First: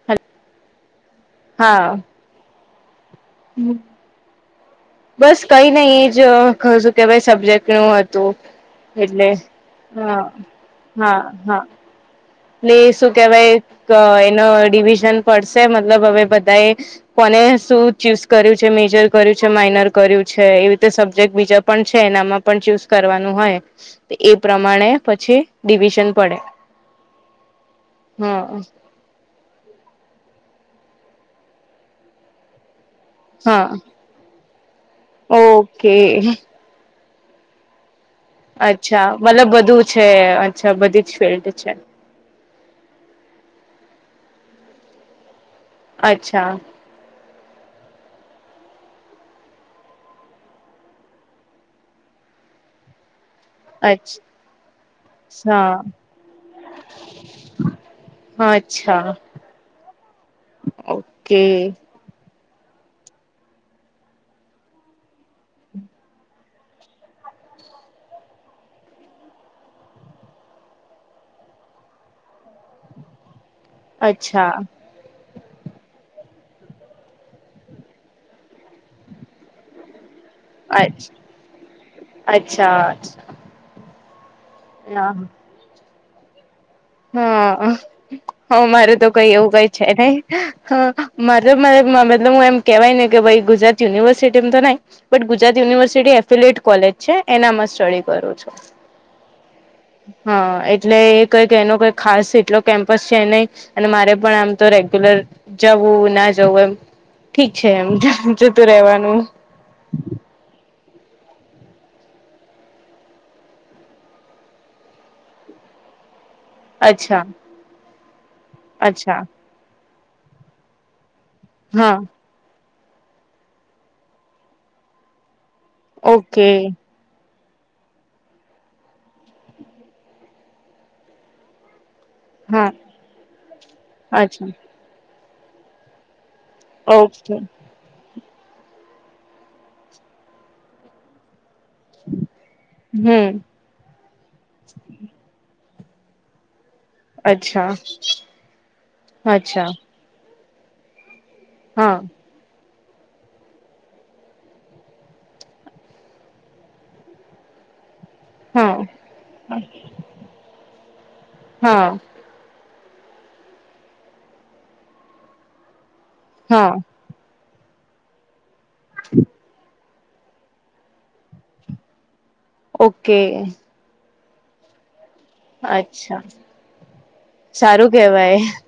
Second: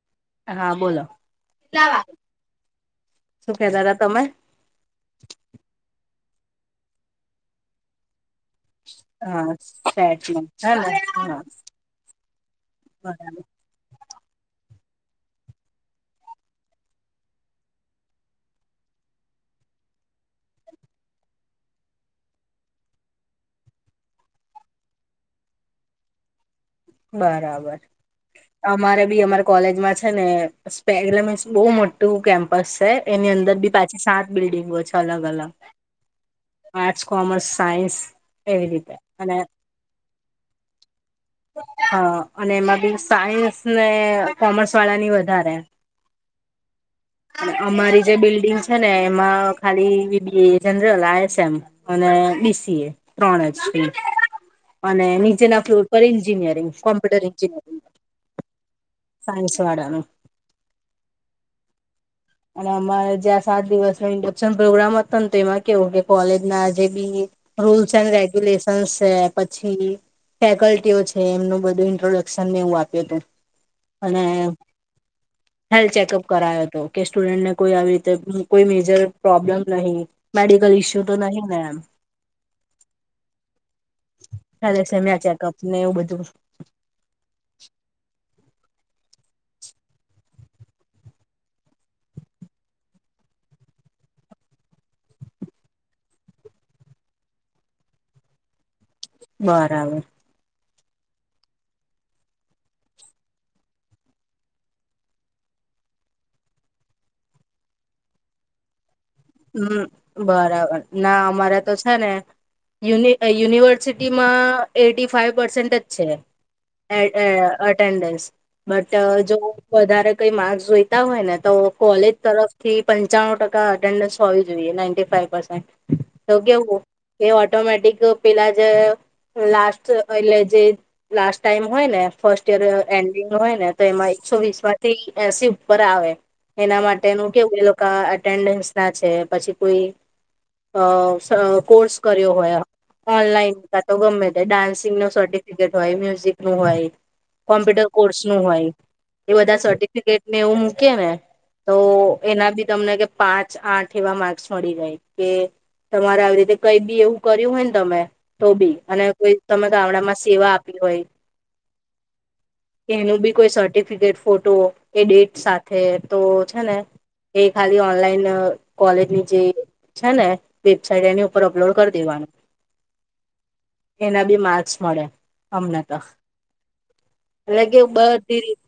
Hello, હા બોલો શું કેતા તા તમે, બસ કઈ નહી જો કશુંક કઈ સબ્જેક્ટ નુ હતું એટલે હા હા સેટનું હે ને હા હા લે શું કેવાય તો એનો ડિવિઝન પડશે મતલબ હવે બધાએ કોણે શું ચૂઝ કર્યું છે મેજર કર્યું છે માયનોર કર્યું છે એવી રીતે સબ્જેક્ટ બીજા, પણ છે, એનામાં પણ ચૂઝ કરવાનું હોય, એ પ્રમાણે પછી ડિવિઝન પડે. બરાબર હા અમારે, અમારે કોલેજમાં છે ને સસ્પેમ્લેમ્સ બહુ મોટું કેમ્પસ છે., એની અંદર હા બી પછી સાત બિલ્ડિંગો છે અલગ અલગ ઓકે આર્ટ્સ કોમર્સ સાયન્સ, એવી રીતે અચ્છા અને મતલબ બધું છે. અચ્છા, બધીજ ફિલ્ડ છે., હા અને એમાં બી સાયન્સ ને કોમર્સ વાળા ની વધારે, અચ્છા, અમારી જે બિલ્ડિંગ છે ને એમાં ખાલી બે જણ રેવા આવ્યા છે એમ, અને બી સી એ ત્રણ એમ, અચ્છા અને નીચેના ફ્લોર પર ઇન્જિનિયરિંગ કોપ્યુટર ઇન્જિનિયરિંગ, હા અચ્છા, સાયનસ વાડાનો ઓકે અને અમારે જ્યાં સાત દિવસ નો ઇન્ડક્શન પ્રોગ્રામ હતો ને તો એમાં કેવું કે કોલેજ ના જે ભી રૂલ્સ એન્ડ રેગ્યુલેશન્સ છે પછી, ફેકલ્ટીઓ છે, એમનું બધું ઇન્ટ્રોડક્શન ને એવું આપ્યું તું. અને હેલ ચેકઅપ કરાયો હતો. કે સ્ટુડન્ટને કોઈ આવી રીતે કોઈ મેજર પ્રોબ્લેમ નહી, મેડિકલ ઇશ્યુ તો નહિ ને એમ, હાલે હા સેમ્યા અચ્છા ઓકે ચેકઅપને એવું બધું. હા હ મારું તો કઈ એવું કઈ છે નહી હ મારે મતલબ હું એમ. કેવાય ને કે ભાઈ ગુજરાત યુનિવર્સિટી મ તો નઈ. But Gujarat university affiliated college છે એનામાં સ્ટડી કરું છું. બરાબર હા એટલે એ કઈક કે એનો કોઈ ખાસ એટલો કેમ્પસ છે નહી અને મારે પણ આમ તો રેગ્યુલર જવું, ના જવું એમ ઠીક છે એમ જતું રહેવાનું. હમ બરાબર ના અમારે તો છે ને, યુનિ યુનિવર્સિટીમાં એટી ફાઈવ પર્સેન્ટ જ છે. એડ અચ્છા અટેન્ડન્સ અચ્છા બટ જો વધારે કઈ માર્કસ જોઈ હોય ને તો હા કોલેજ તરફ થી પંચાણું ટકા એટેન્ડન્સ હોવી જોઈએ નાઇટી ફાઇવ પરસેન્ટ. તો ઓકે કેવું કે ઓટોમેટિક પેલા જે. લાસ્ટ એટલે જે લાસ્ટ ટાઈમ હોય ને, ફર્સ્ટ યર હા એન્ડિંગ હોય ને તો એમાં એકસો અચ્છા વીસ માંથી એસી ઉપર આવે, એના માટેનું ઓકે કેવું એ લોકા એટેન્ડસ. છે, પછી કોઈ કોર્સ કર્યો હોય હમ ઓનલાઈન. કા તો ગમે તે ડાન્સિંગનો સર્ટિફિકેટ હોય. મ્યુઝિકનું હોય, અચ્છા કોમ્પ્યુટર કોર્સનું હોય એ બધા અચ્છા સર્ટિફિકેટને એવું મૂકેને, હ. એના બી તમને કે પાંચ. આઠ એવા માર્ક્સ મળી ગાય કે તમારે આવી રીતે કંઈ ભી એવું કર્યું હોય ને તમે. તો હા બી અને કોઈ તમે ગામડામાં સેવા આપી હોય, હા કે એનું ભી કોઈ સર્ટિફિકેટ ફોટો એ ડેટ સાથે તો છે, હા ને એ ખાલી ઓનલાઈન કોલેજની જે, છે, ને વેબસાઇટ એની ઉપર અપલોડ કર દેવાન ઓકે. એનાભી માર્ક્સ મળે. હમને તો એટલે કેવું બધી રીત.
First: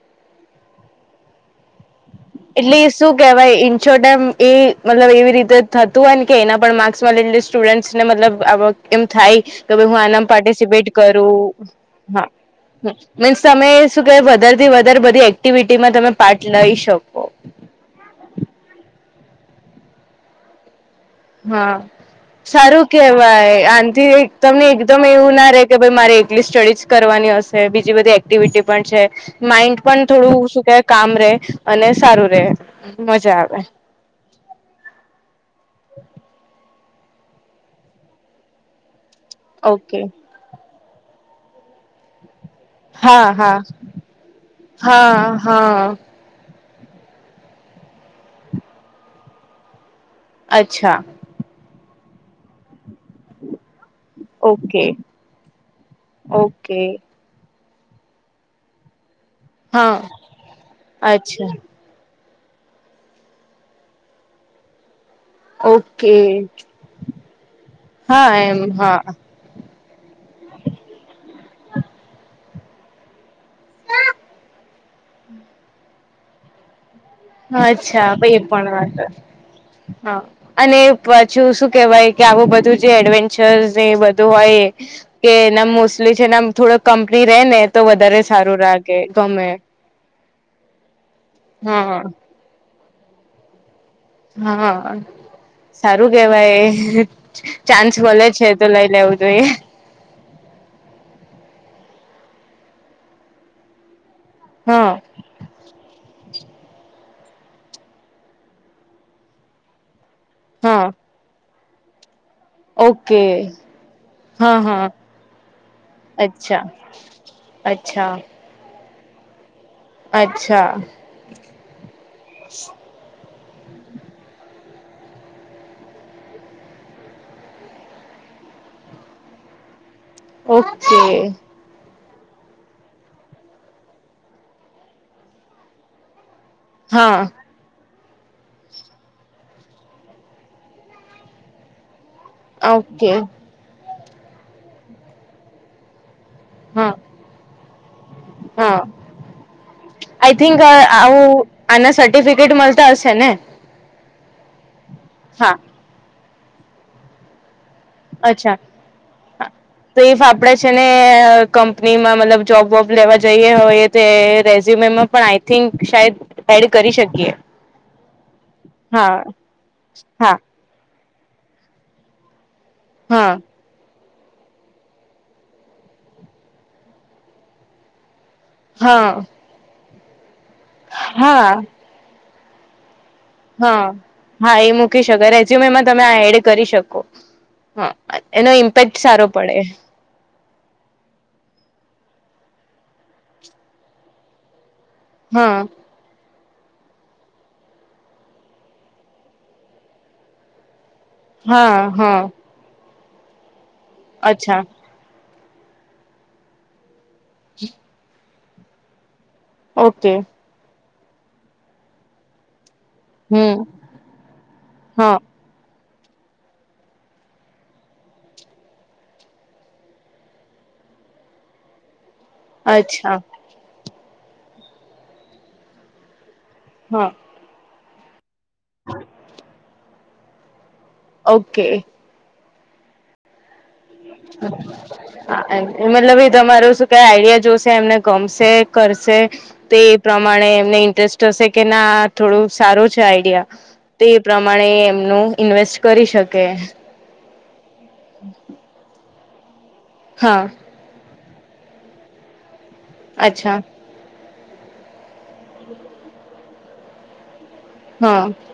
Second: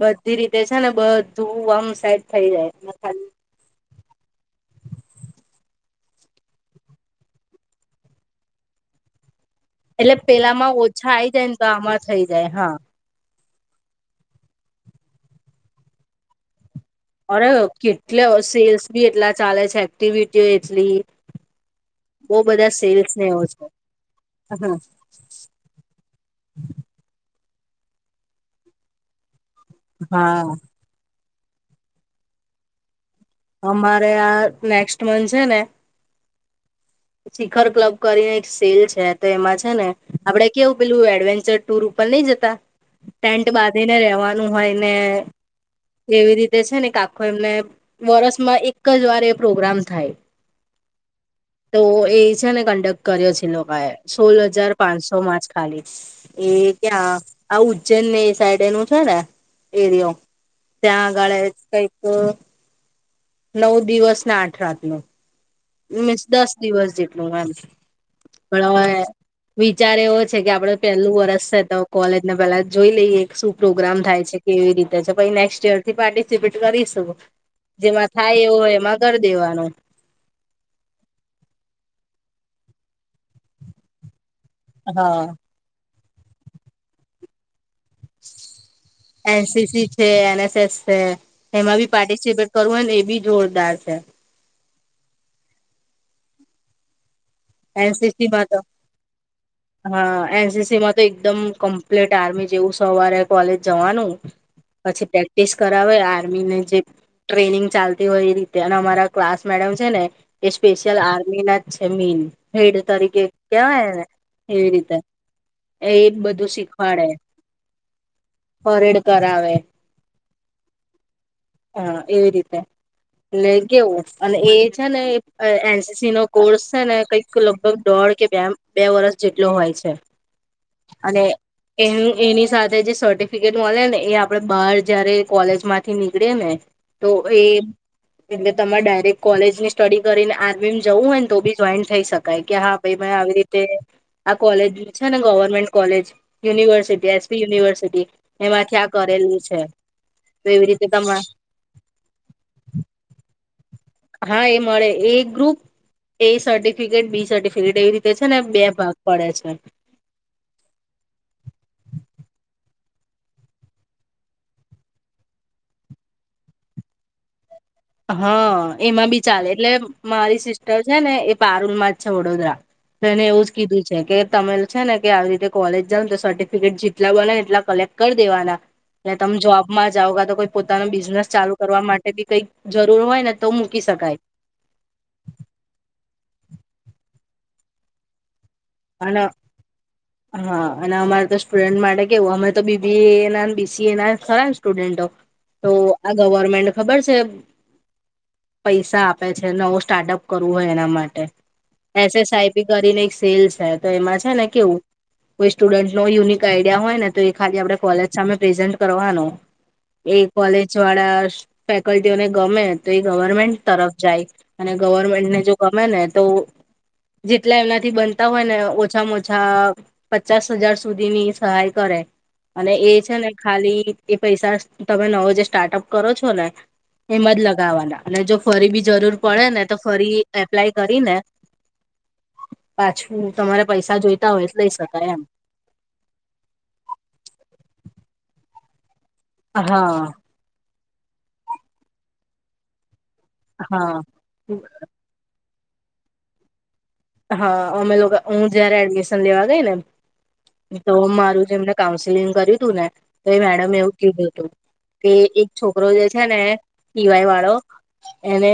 બધી રીતે છે, ને બધું આમ સાબ એટલે શું કેવાય ઈ છોટા એ મતલબ એવી રીતે થતું હોય કે એના પણ માર્ક્સમાં લઈ સ્ટુડન્ટસ ને મતલબ આ એમ થાય તો ભી હું એટલે આનામ પેલામાં પાર્ટિસિપેટ ઓછા આઈ જાય ને તો કરું આમાં થઈ હા. જાય મીન્સ તમે શું કે, વધારેથી વધારે બધી એક્ટિવિટીમાં તમે પાર્ટ લઈ શકો. અરે કેટલે સેલ્સ બી એટલા ચાલે છે, એક્ટિવિટીઓ એટલી. હા, બહુ બધા સારું સેલ્સ ને એવો કેહેવાય, છે આથી તમને એકદમ એવું ના રે કે, ભ મારે એ એટલી સ્ટડીજ કરવાની હશે, બીજી બધી એક્ટિવિટી પણ છે, માઇન્ડ પણ હા થોડું શું કે કામ રે અને સારું રે મજા આવે. મારે આ નેક્સ્ટ મંથ છે ને હ. શિખર ક્લબ કરીને એક સેલ છે તો એમાં છે ને ઓકે આપડે કેવું પેલું એડવેન્ચર ટુર ઉપર નઈ જતા. હા ટેન્ટ હા બાંધીને રેવાનું હોય ને હા હા એવી રીતે છે ને કે આખો એમને વર્ષમાં એક જ વાર એ પ્રોગ્રામ થાય. અચ્છા. તો એ છે ને કંડક્ટ કર્યો છે લોકાએ સોલ હજાર ઓકે પાંચસો માં જ ખાલી એ ઓકે ક્યાં આ ઉજ્જૈન ની એ સાઈડ નુ છે ને હા એરિયો ત્યાં આગળ અચ્છા કઈ ઘ નવ દિવસ ને આઠ રાતનુ. ઓકે મિસ દસ દિવસ જેટલું વાંધો હા પણ એમ હવે હા વિચાર એવો છે કે આપડ પેલું વરસ છે તો કોલેજને પેલા જોઈ લઈએ, શું પ્રોગ્રામ થાય છે, કેવી રીતે છે, પછી નેક્સ્ટ યર થી પાર્ટિસિપેટ કરીશું. અચ્છા જેમાં થાય એ એવું પણ હોય એમાં વાત કર દેવાનું. હા, અને પાછું શું કેહેવાય કે આવું બધું જે એડવેન્ચર્સ ને એ બધું હોય એ હા કે એના મોસ્ટલી છે એ થોડોક કંપની રે ને તો વધારે સારું લાગે ગમે. એનસીસી છે. એન. એસ. એસ છે, એમાં બી હા પાર્ટિસિપેટ કરવું હોય ને, એ બી જોરદાર છે. હા, સારું કેવાય. ચાન્સ મળે છે, તો લઈ લેવું જોઈએ. હા, એન. સી. સીમાં તો એકદમ કમ્પ્લીટ આર્મી જેવું સવારે કોલેજ જવાનું. હા પછી પેક. પ્રેક્ટિસ કરાવે આર્મી ને જે ટ્રેનિંગ ચાલતી હોય એ રીતે અને અમારા ક્લાસ મેડમ છે ને એ હા સ્પેશલ આર્મીન છે મૈન. હેડ તરીકે ઓકે કેવાયને એને હા એવી હા રીતે. એ બધું અચ્છા શીખવાડે, અચ્છા પરેડ કરાવે. અચ્છા. હા, એવી રીતે. ને કેવું અને એ છે ને, એન. સી. સી નો કોર્સ છે ને, કંઈક લગભગ દોઢ કે, બે-બે વર્ષ જેટલો હોય છે, ઓકે અને એ એની સાથે જે સર્ટિફિકેટ મળે ને, એ આપડે બહાર જયારે કોલેજ માંથી નીકળીએ ને તો હા એ એટલે તમારે ડાયરેક્ટ કોલેજ ની સ્ટડી કરીને, આર્મી જવું હોય ને, તો બી જોઈને થઈ શક શકાય કે હા ભાઈ ઓકે આવી રીતે આ કોલેજ છે ને, ગવર્મેન્ટ કોલેજ હા યુનિવર્સિટી એસપી યુનિવર્સિટી એમાંથી હા આ કરેલું છે. આઈ તો થિંક એવી અ રીતે તમા આવું આના સર્ટિફિકેટ મળતા હશે ને. હા એ મળે એ હા group, A certificate B certificate એવી રીતે તે છે ને અચ્છા બે ભાગ પડે હા છે. તો ઈફ આપડે છે ને, કંપનીમાં મતલબ જોબ વોબ લેવા જઈએ હોય તે, રેઝયુમે પણ આઈ થિંક શાયદ એડ કરી શકીએ. હા, એમાં હા બી ચાલે એટલે હા મારી સિસ્ટર છે ને એ પારૂલ માં જ છે વડોદરા. તો એને હા એવું જ કીધું છે કે, તમે છે ને કે, આવી રીતે કોલેજ જાાવને તો, સર્ટિફિકેટ જેટલા બને એટલા કલેક્ટ કરી દેવાના. હા એલે તમે જોબમાં જઓા તો કોઈ પોતાનો બિઝનેસ ચાલુ હા કરવા માટે બી કઈક જરૂર હોય. તો મૂકી હા. શકાય હા, એ મૂકી શકે, રેઝ્યુમમાં તમે આ એડ કરી શકો હ એનો. પેટ અને સારો પડે. હા, અને અમારે તો સ્ટુડન્ટ માટે કેવું, અમે તો બીબી એ ના, બીસી એ ના ખરા સ્ટુડન્ટો. હા તો આ ગવર્મેન્ટ ખબર છે. પૈસા આપે છે, નવો સ્ટાર્ટઅપ કરવું હોય, એના માટે. હા એસ. હા એસ, આઈપી કરીને એક સેલસ છે, તો એમાં છે ને અચ્છા કેવું કોઈ સ્ટુડન્ટ નો યુનિક આઈડિયા હોય ને, તો એ ખાલી આપડણે કોલેજ સામે પ્રેઝન્ટ કરવાનો. ઓકે એ કોલેજ વાળા ફેકલ્ટીઓને ગમે. તો એ હમ ગવર્મેન્ટ તરફ જાય, અને હા ગવર્મેન્ટને જો ગમે ને તો જેટલા એમનાથી બન [unintelligible] હોય ને, ઓછામાં-ઓછા પચાસ હજાર સુધી ની સહાય કરે. અને એ છે અચ્છા ને, ખાલી એ પૈસા તમે નવો જે સ્ટાર્ટઅપ કરો છો ને. હા. એમ જ લગાવવાના, અને જો ફરી બી જરૂર પડે ને, તો ફરી એપ્લાય કરીને. ઓકે. પાછું તમારે પૈસા જોઈતા હોય, લઈ શકાય એમ. હા મતલબ એ તમારો શું કઈ આઈડિયા જોશે, એમને ગમશે કરશે તો પ્રમાણે. હા પ્રમાણે એમને ઇન્ટરેસ્ટ હશે કે, ના થોડું સારું છે આઈડિયા. હા તે એ પ્રમાણે એમનું ઇન્વેસ્ટ કરી શકે. અમે લોકો હું જયારે લેવા ગઈ ને એમ. હા. તો મારું જેમને કાઉન્સેલિંગ કર્યું હતું ને, તો એ અચ્છા મેડમ એવું કીધું હતું. કે એક છોકરો જે છે ને, ટીવાય વાળો હા એને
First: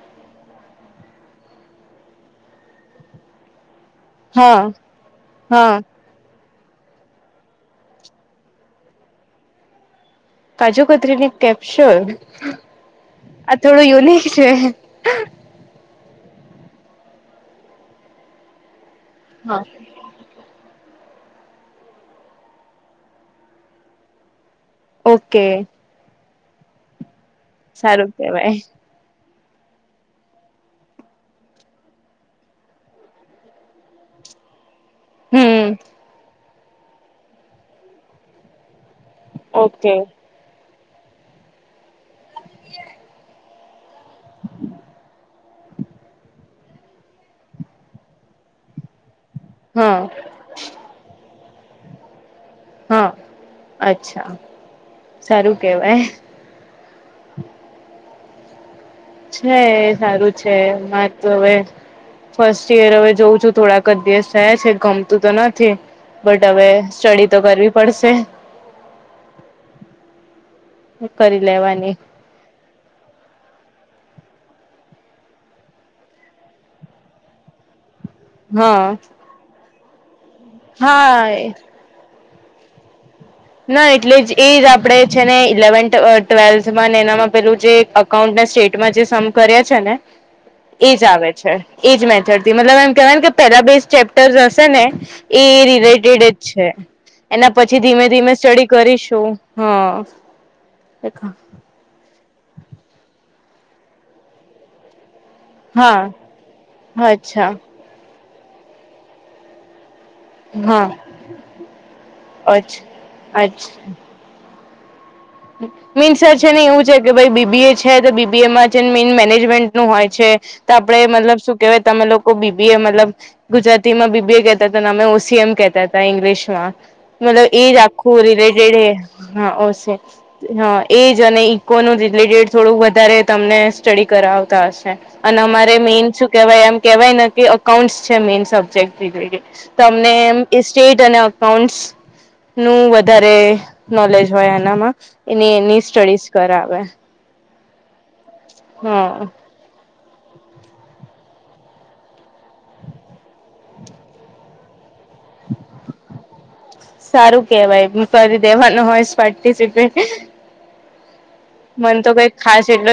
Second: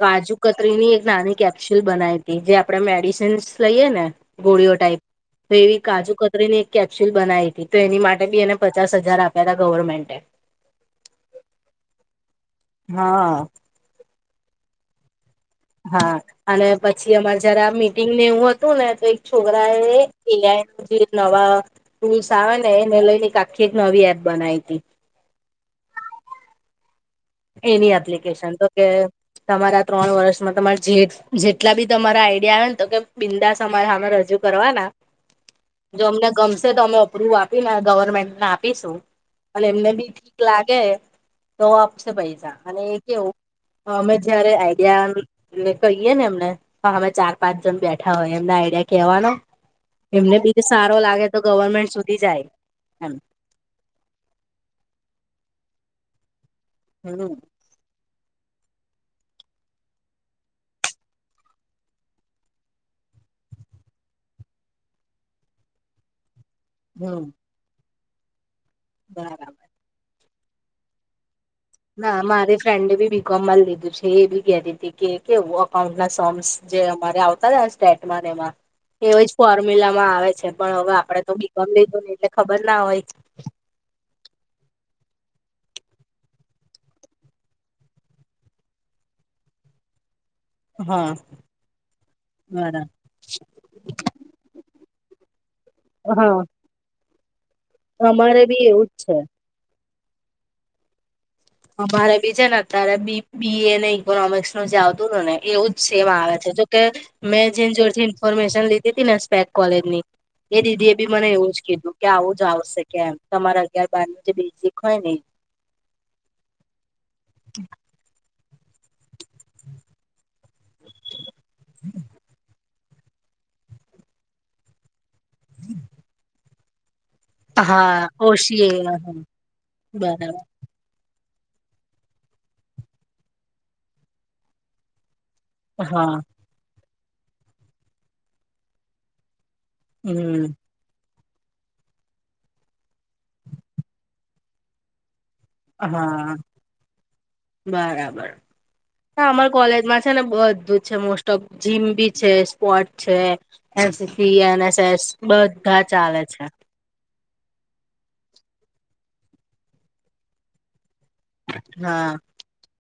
કાજુ કતરી ની એક નાની કેપ્સ્યુલ બનાવી હતી, જે આપડણે મેડિસિન્સ લઈએ ને હા ગોળીઓ ટાઈપ હા એવી કાજુ. ની એક કેપસ્યુલ બનાવી હતી તો, એની માટે બી એને પચાસ હજાર આપ્યા હતા ગવર્મેન્ટે. કાજુ કતરી ની કેપ્સોલ. હા. થોડું યુનિક છે. હા, અને પછી અમારે જયારે આ મીટિંગને એવું હતું ને, તો એક હા છોકરા એ એઆઈ ન જે નવા ટૂલ્સ આવે ને, એને લઈને આખી એક નવી એપ બનાવી હતી. ઓકે. એની સારું કેવાય એપ્લિકેશન તો કે તમારા ત્રણ વર્ષમાં તમારે જે જેટલા બી તમારા આઈડિયા આવે ને, તો કે બિંદાાસ અમારે સામે રજૂ. કરવાના. હમ જો અમને ગમશે તો, અમે અપ્રુવ આપીને, ગવર્મેન્ટને આપીશું. અને એમને ઓકે બી ઠીક લાગે તો આપશે પૈસા. અને એ કેવું અમે જયારે આઈડિયા એલે કહીયએ ને એમને. હ, ચાર-પાંચ જણ બેઠા હોય, એમના આઈડિયા કેહેવાનો હા બી. સારો લાગે તો, ગવર્મેન્ટ સુધી જાય. હા, એમ અચ્છા સારું કહેવાય. હમ. છે એ સારું છે. હા તો હવે. ફર્સ્ટ ઈયર હવે જોઉં છું થોડાક જ દિવસ થયા છે, ગમતું તો નથી. બટ હવે હમ સ્ટડી તો કરવી પડશે. [inaudible] કરી લેવાની. હા. મારી ફ્રેન્ડે બી બી કોમ મા લીધું છે. એ બી કહેતી તી, કે કેવું અકાઉન્ટ ના શમ્સ જે અમારે આવતા [unintelligible] ટેટમા ને એમાં. હા એવી જ ફોર્મ્યુલામાં આવે છે, પણ હવે આપણે તો બી કોમ હા લી ધું ને એટલે ખબર ના હોય ના એટલે જ, એ જ. આપણે છે ને ઇલેવન ટ ટ્વેલ્થમાં ને એનામાં પહેલું જે અક કાઉન્ટ ને સ્ટેટમાં જે સમ કર્યા છે ને [inaudible] એજ આવે છે. એજ મેથડ થી. મતલબ બરા એમ કહેવાય ને કે પેરાબેઝ ચેપ્ટર્ઝ હશે ને એ હા રીત [unintelligible] છે. એના પછી ધીમે-ધીમે અમારે બી સ્ટડી એવું જ છે કરીશું. હા. અમારે બી છે ને અત્યારે બી બી એ ને ઈકોનોમિક્સ નું જે આવતું તું ને એવું જ સેમ હા આવે છે. જોકે મેં અચ્છા જેન જોડથી ઇન્ફોર્મેશન લીધી તી ના સ્પેક કોલેજની એ હા દીદી એ બી મને એવું જ કીધું, કે આવું જ આવશે અચ્છા કે એમ. તમારા અગિયાર બાર નું જે બેજીક હોય ને ઈ. મીન્સર છે ને એ જ હોય કે ભઈ બી બી એ છે તો બી બી એ માં [unintelligible] મેન મેનેજમેન્ટ નું હોય છે. તો આપણે મતલબ શું કહેવાય તમે લોકો બી બી એ મતલબ ગુજરાતી માં બી બી એ કહેતા તા, ને અમે ઓસ સી એમ કહેતા તા ઈંગ્લીશમાં. મતલબ ઈજ હા આખું ઓછી રિલેટેડ હે. હા ઓ સી બરાબર હા એજ. અને ઈકોનું જ રિલેટેડ થોડુંક વધારે તમને સ્ટડી કરાવતા હશે. અને અમારે મેઈન હા શું કહેવાય એમ કહેવાય ને કે અકાઉન્ટ્સ છે મેઈન સબ્જેક્ટ [unintelligible] તમને એમ હમ [unintelligible] સ્ટેટ અને અકાઉન્ટ્સ નું વધારે નોલેજ હોય એનામાં. એની-એની સ્ટડીઝ હા કરાવે. બરાબર. ના હા અમાર કોલેજમાં છે ને બધ ધું છે મોસ્ટ ઓફ. જીમ બી છે, સ્પોર્ટ છે, S C, N S S બધા ચાલે છે. સારું કહેવાય. હુ ફરી દેવાનું હોય સ પાર્ટિસિપેટ મન હા તો કાંઈક ખાસ એટલો